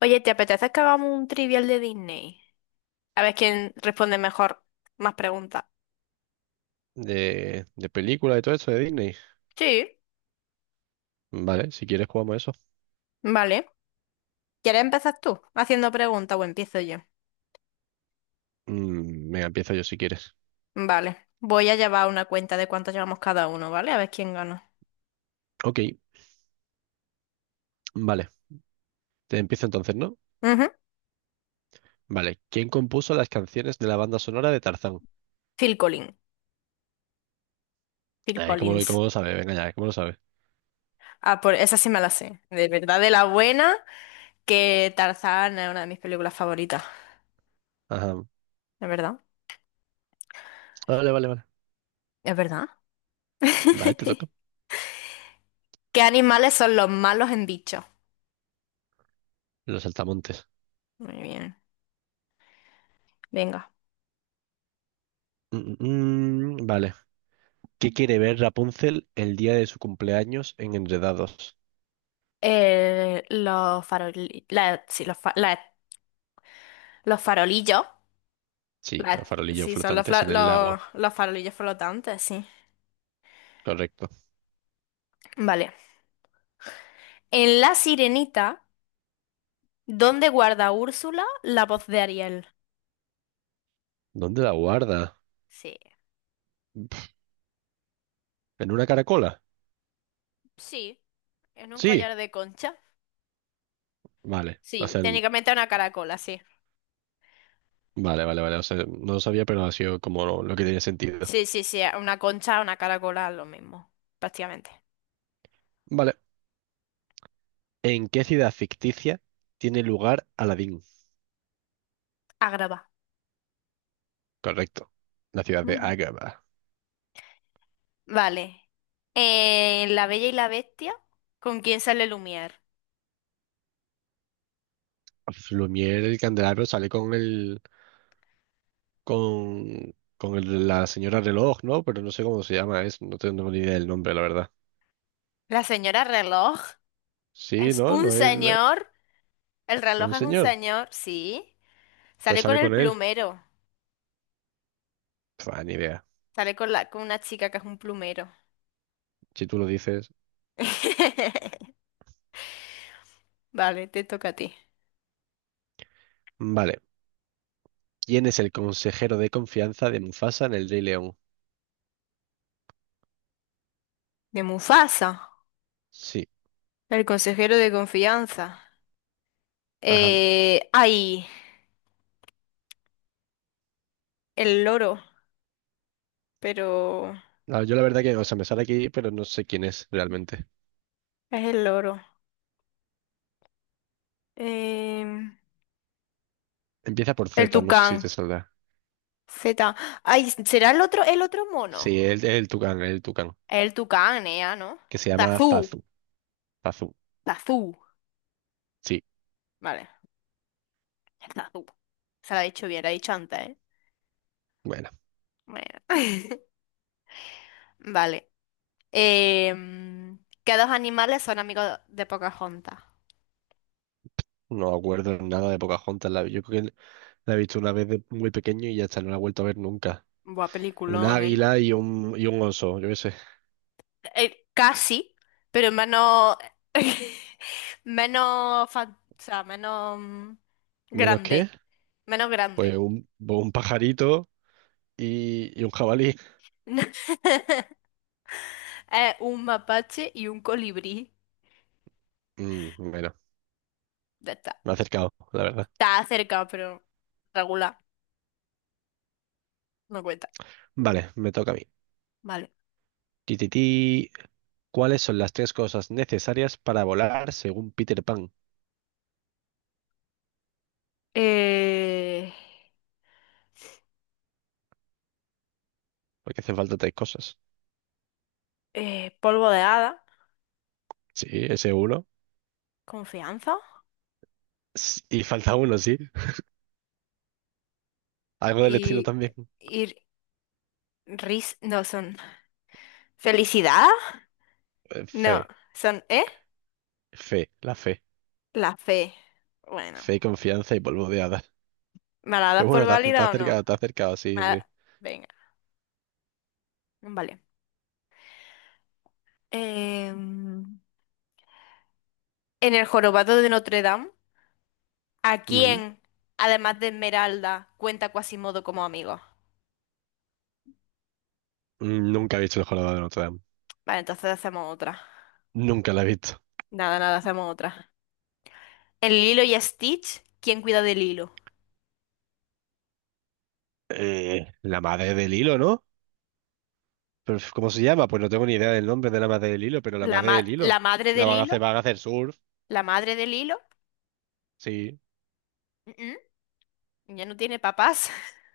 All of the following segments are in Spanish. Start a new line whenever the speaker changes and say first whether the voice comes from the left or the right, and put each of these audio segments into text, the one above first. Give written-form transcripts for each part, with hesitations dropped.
left: Oye, ¿te apetece que hagamos un trivial de Disney? A ver quién responde mejor más preguntas.
right: De película y todo eso de Disney.
left: Sí,
right: Vale, si quieres jugamos eso.
left: vale. ¿Quieres empezar tú haciendo preguntas o empiezo yo?
right: Venga, empiezo yo si quieres.
left: Vale. Voy a llevar una cuenta de cuánto llevamos cada uno, ¿vale? A ver quién gana.
right: Ok, vale. Te empiezo entonces, ¿no?
left: Ujú.
right: Vale. ¿Quién compuso las canciones de la banda sonora de Tarzán?
left: Phil Collins. Phil
right: Ay, ¿cómo lo,
left: Collins.
right: cómo lo sabe? Venga ya, ¿cómo lo sabe?
left: Ah, por esa sí me la sé. De verdad, de la buena, que Tarzán es una de mis películas favoritas.
right: Ajá.
left: ¿Es verdad?
right: Vale, vale, vale.
left: ¿Es verdad?
right: Vale, te toca.
left: ¿Qué animales son los malos en Bichos?
right: Los saltamontes.
left: Muy bien. Venga.
right: Vale. ¿Qué quiere ver Rapunzel el día de su cumpleaños en Enredados?
left: Sí, los farolillos.
right: Sí,
left: La-
right: los farolillos
left: sí, son
right: flotantes en el lago.
left: los farolillos flotantes, sí.
right: Correcto.
left: Vale. En La Sirenita, ¿dónde guarda Úrsula la voz de Ariel?
right: ¿Dónde la guarda?
left: Sí,
right: ¿En una caracola?
left: sí. En un
right: Sí.
left: collar de concha.
right: Vale. O
left: Sí,
right: sea, en
left: técnicamente una caracola, sí.
right: vale, vale, vale. O sea, no lo sabía, pero ha sido como lo que tenía sentido.
left: Sí, sí, sí, una concha, una caracola, lo mismo, prácticamente.
right: Vale. ¿En qué ciudad ficticia tiene lugar Aladdin?
left: Agrava.
right: Correcto. La ciudad de
left: Mm.
right: Agrabah.
left: Vale. En La Bella y la Bestia, ¿con quién sale Lumière?
right: Lumière, el candelabro sale con la señora reloj, ¿no? Pero no sé cómo se llama, es, no tengo ni idea del nombre, la verdad.
left: La señora reloj
right: Sí,
left: es
right: no,
left: un
right: es
left: señor. El reloj
right: un
left: es un
right: señor.
left: señor, sí.
right: Pues
left: Sale con
right: sale
left: el
right: con él.
left: plumero.
right: Pua, ni idea.
left: Sale con la, con una chica que es un plumero.
right: Si tú lo dices.
left: Vale, te toca a ti.
right: Vale. ¿Quién es el consejero de confianza de Mufasa en el Rey León?
left: De Mufasa,
right: Sí.
left: el consejero de confianza.
right: Ajá.
left: Eh, ay, el loro, pero
right: Ah, yo la verdad que, o sea, me sale aquí, pero no sé quién es realmente.
left: es el loro. Em,
right: Empieza por
left: el
right: Z, no sé si te
left: tucán.
right: saldrá.
left: Z. Ay, ¿será el otro mono?
right: Sí, es el Tucán,
left: El tucán, Nea, ¿no?
right: que se llama
left: Tazú.
right: Zazu. Zazu,
left: Tazú.
right: sí.
left: Vale. Ya está. Se la ha dicho bien, la ha dicho antes, ¿eh?
right: Bueno,
left: Bueno. Vale. ¿Qué dos animales son amigos de Pocahontas?
right: no me acuerdo nada de Pocahontas. La, yo creo que la he visto una vez de muy pequeño y ya está, no la he vuelto a ver nunca.
left: Buah,
right: Un
left: peliculón, ¿eh?
right: águila y un oso, yo qué sé.
left: Casi, pero menos. Menos. O sea, menos.
right: ¿Menos qué?
left: Grande. Menos
right: Pues
left: grande.
right: un pajarito y un jabalí.
left: Es un mapache y un colibrí.
right: Mm, bueno,
left: Ya está.
right: me ha acercado, la verdad.
left: Está cerca, pero regular. No cuenta.
right: Vale, me toca a mí.
left: Vale.
right: Tititi. ¿Cuáles son las tres cosas necesarias para volar según Peter Pan?
left: eh,
right: Porque hacen falta tres cosas.
left: polvo de hada,
right: Sí, ese uno.
left: confianza
right: Y falta uno, sí. Algo del estilo
left: y,
right: también.
left: y no son felicidad, no,
right: Fe,
left: son, ¿eh?
right: la fe.
left: La fe. Bueno,
right: Fe, confianza y polvo de hadas.
left: ¿me la das
right: Pero
left: por
right: bueno,
left: válida o no?
right: te has acercado,
left: Me
right: sí, sí.
left: la- Venga, vale. Em, en el jorobado de Notre Dame, ¿a
right: Ujú.
left: quién, además de Esmeralda, cuenta Quasimodo como amigo?
right: Nunca he visto el jorobado de Notre Dame.
left: Vale, entonces hacemos otra.
right: Nunca la he visto.
left: Nada, nada, hacemos otra. En Lilo y Stitch, ¿quién cuida de Lilo?
right: La madre del hilo, ¿no? Pero, ¿cómo se llama? Pues no tengo ni idea del nombre de la madre del hilo, pero la madre del
left: La
right: hilo.
left: madre
right: La
left: del hilo,
right: van a hacer surf.
left: la madre del hilo,
right: Sí,
left: mm, ya no tiene papás.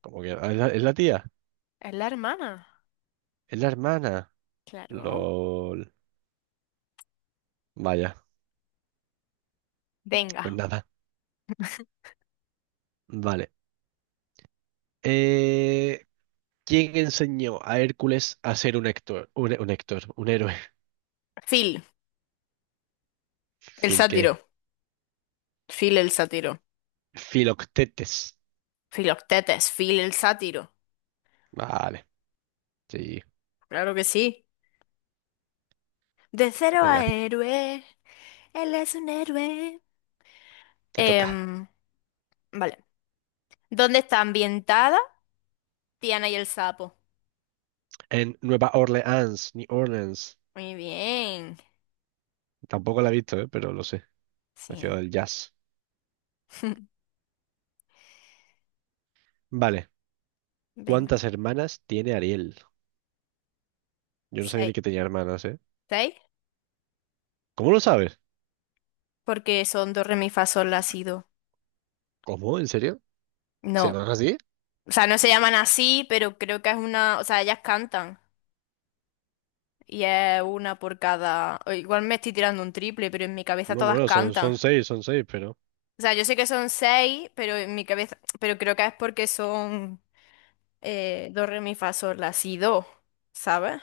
right: como que. ¿Es es la tía?
left: Es la hermana,
right: ¿Es la hermana?
left: claro.
right: LOL. Vaya, pues
left: Venga.
right: nada. Vale. Eh, ¿Quién enseñó a Hércules a ser un Héctor? Un Héctor, un héroe.
left: Phil, el
right: Fil que.
left: sátiro. Phil el sátiro.
right: Filoctetes.
left: Filoctetes, Phil el sátiro.
right: Vale, sí.
left: Claro que sí. De cero a
right: Venga,
left: héroe. Él es un héroe.
right: te toca.
left: Em, vale. ¿Dónde está ambientada Tiana y el sapo?
right: En Nueva Orleans, New Orleans.
left: Muy bien.
right: Tampoco la he visto, ¿eh? Pero lo sé. La ciudad
left: Sí.
right: del jazz. Vale.
left: Venga.
right: ¿Cuántas hermanas tiene Ariel? Yo no sabía ni
left: Seis.
right: que tenía hermanas, ¿eh?
left: ¿Seis?
right: ¿Cómo lo sabes?
left: Porque son dos re, mi, fa, sol, la, si, do.
right: ¿Cómo? ¿En serio? ¿Se
left: No,
right: llaman así?
left: o sea, no se llaman así, pero creo que es una, o sea, ellas cantan y es una por cada, o igual me estoy tirando un triple, pero en mi cabeza
right: No,
left: todas
right: bueno,
left: cantan.
right: son seis, pero.
left: O sea, yo sé que son seis, pero en mi cabeza, pero creo que es porque son do, re, mi, fa, sol, la, si, do, ¿sabes?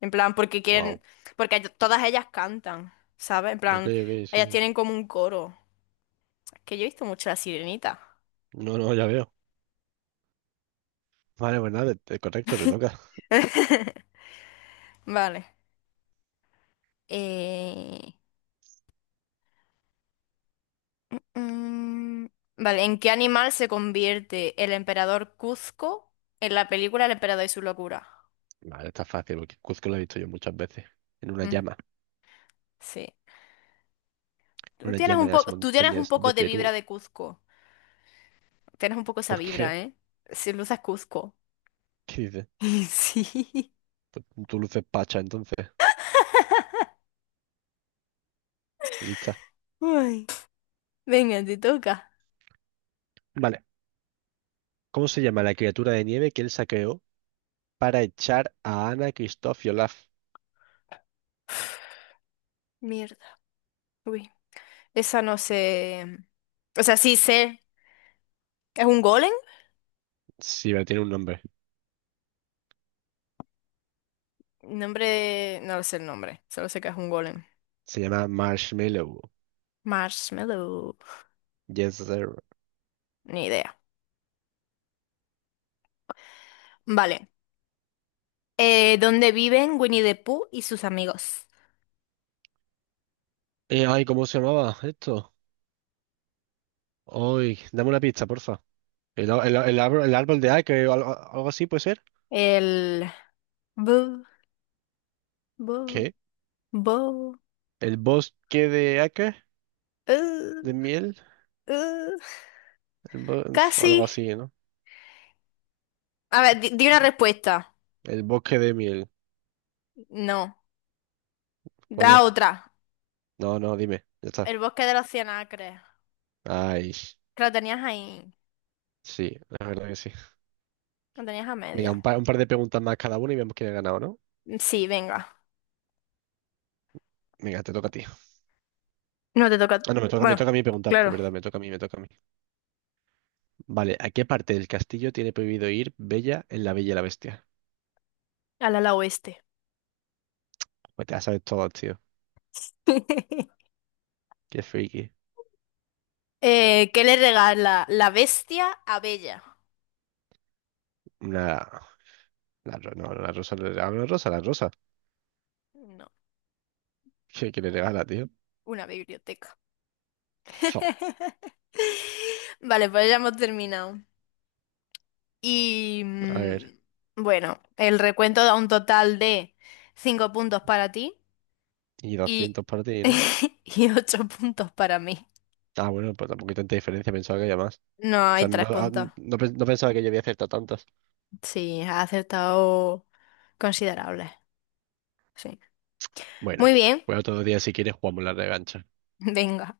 left: En plan, porque
right: Wow.
left: quieren, porque ellas- todas ellas cantan, ¿sabes? En
right: Ok,
left: plan,
right: ok,
left: ellas
right: sí.
left: tienen como un coro. Es que yo he visto mucho La Sirenita.
right: No, no, ya veo. Vale, pues nada, correcto, te toca.
left: Vale. Eh, Mm, vale, ¿en qué animal se convierte el emperador Cuzco en la película El emperador y su locura?
right: Vale, está fácil, porque Cuzco lo he visto yo muchas veces. En una
left: Mm,
right: llama,
left: sí.
right: en
left: Tú
right: una
left: tienes
right: llama
left: un
right: de las
left: poco, tú tienes un
right: montañas
left: poco
right: de
left: de vibra
right: Perú.
left: de Cuzco. Tienes un poco esa
right: ¿Por qué?
left: vibra, ¿eh? Si luces Cuzco.
right: ¿Qué dices?
left: Sí.
right: Pues tú luces pacha, entonces. Lista.
left: Ay. Venga, te toca.
right: Vale. ¿Cómo se llama la criatura de nieve que él saqueó para echar a Anna, Kristoff y Olaf?
left: Mierda. Uy. Esa no sé. O sea, sí sé. ¿Es un golem?
right: Sí, pero tiene un nombre.
left: Nombre. No lo sé el nombre. Solo sé que es un golem.
right: Se llama Marshmallow.
left: Marshmallow.
right: Yes, sir.
left: Ni idea. Vale. Donde viven Winnie the Pooh y sus amigos.
right: ¿Cómo se llamaba esto? Ay, dame una pista, porfa. El árbol, el árbol de Ake o algo, algo así puede ser.
left: El... bu- bu-
right: ¿Qué?
left: bu-
right: El bosque de acá,
left: uh,
right: de miel,
left: uh,
right: algo
left: casi.
right: así, ¿no?
left: A ver, di, di una respuesta.
right: El bosque de miel,
left: No.
right: ¿cuál
left: Da
right: es?
left: otra.
right: No, no, dime, ya está.
left: El bosque de los cien acres.
right: Ay,
left: Que lo tenías ahí.
right: sí, la verdad que sí.
left: Lo tenías a
right: Venga,
left: media.
right: un par de preguntas más cada uno y vemos quién ha ganado, ¿no?
left: Sí, venga.
right: Venga, te toca a ti. Ah,
left: No te toca.
right: no, Me toca, me
left: Bueno,
right: toca a mí preguntar, pero
left: claro.
right: verdad, me toca a mí, me toca a mí. Vale, ¿a qué parte del castillo tiene prohibido ir Bella en La Bella y la Bestia?
left: Al ala oeste.
right: Pues te la sabes todo, tío. Qué friki.
left: ¿Qué le regala la bestia a Bella?
right: Una... La, ro- no, la rosa, Le regala una rosa, la rosa.
left: No,
right: ¿Qué, qué le regala, tío?
left: una biblioteca.
right: Fo.
left: Vale, pues ya hemos terminado. Y
right: A ver,
left: bueno, el recuento da un total de 5 puntos para ti
right: y 200
left: y,
right: para ti, ¿no?
left: y 8 puntos para mí.
right: Ah, bueno, pues tampoco hay tanta diferencia, pensaba que había más.
left: No, hay 3 puntos.
right: No pensaba que yo había acertado tantas.
left: Sí, has acertado considerables. Sí. Muy
right: Bueno,
left: bien,
right: pues otro día si quieres jugamos la revancha.
left: venga.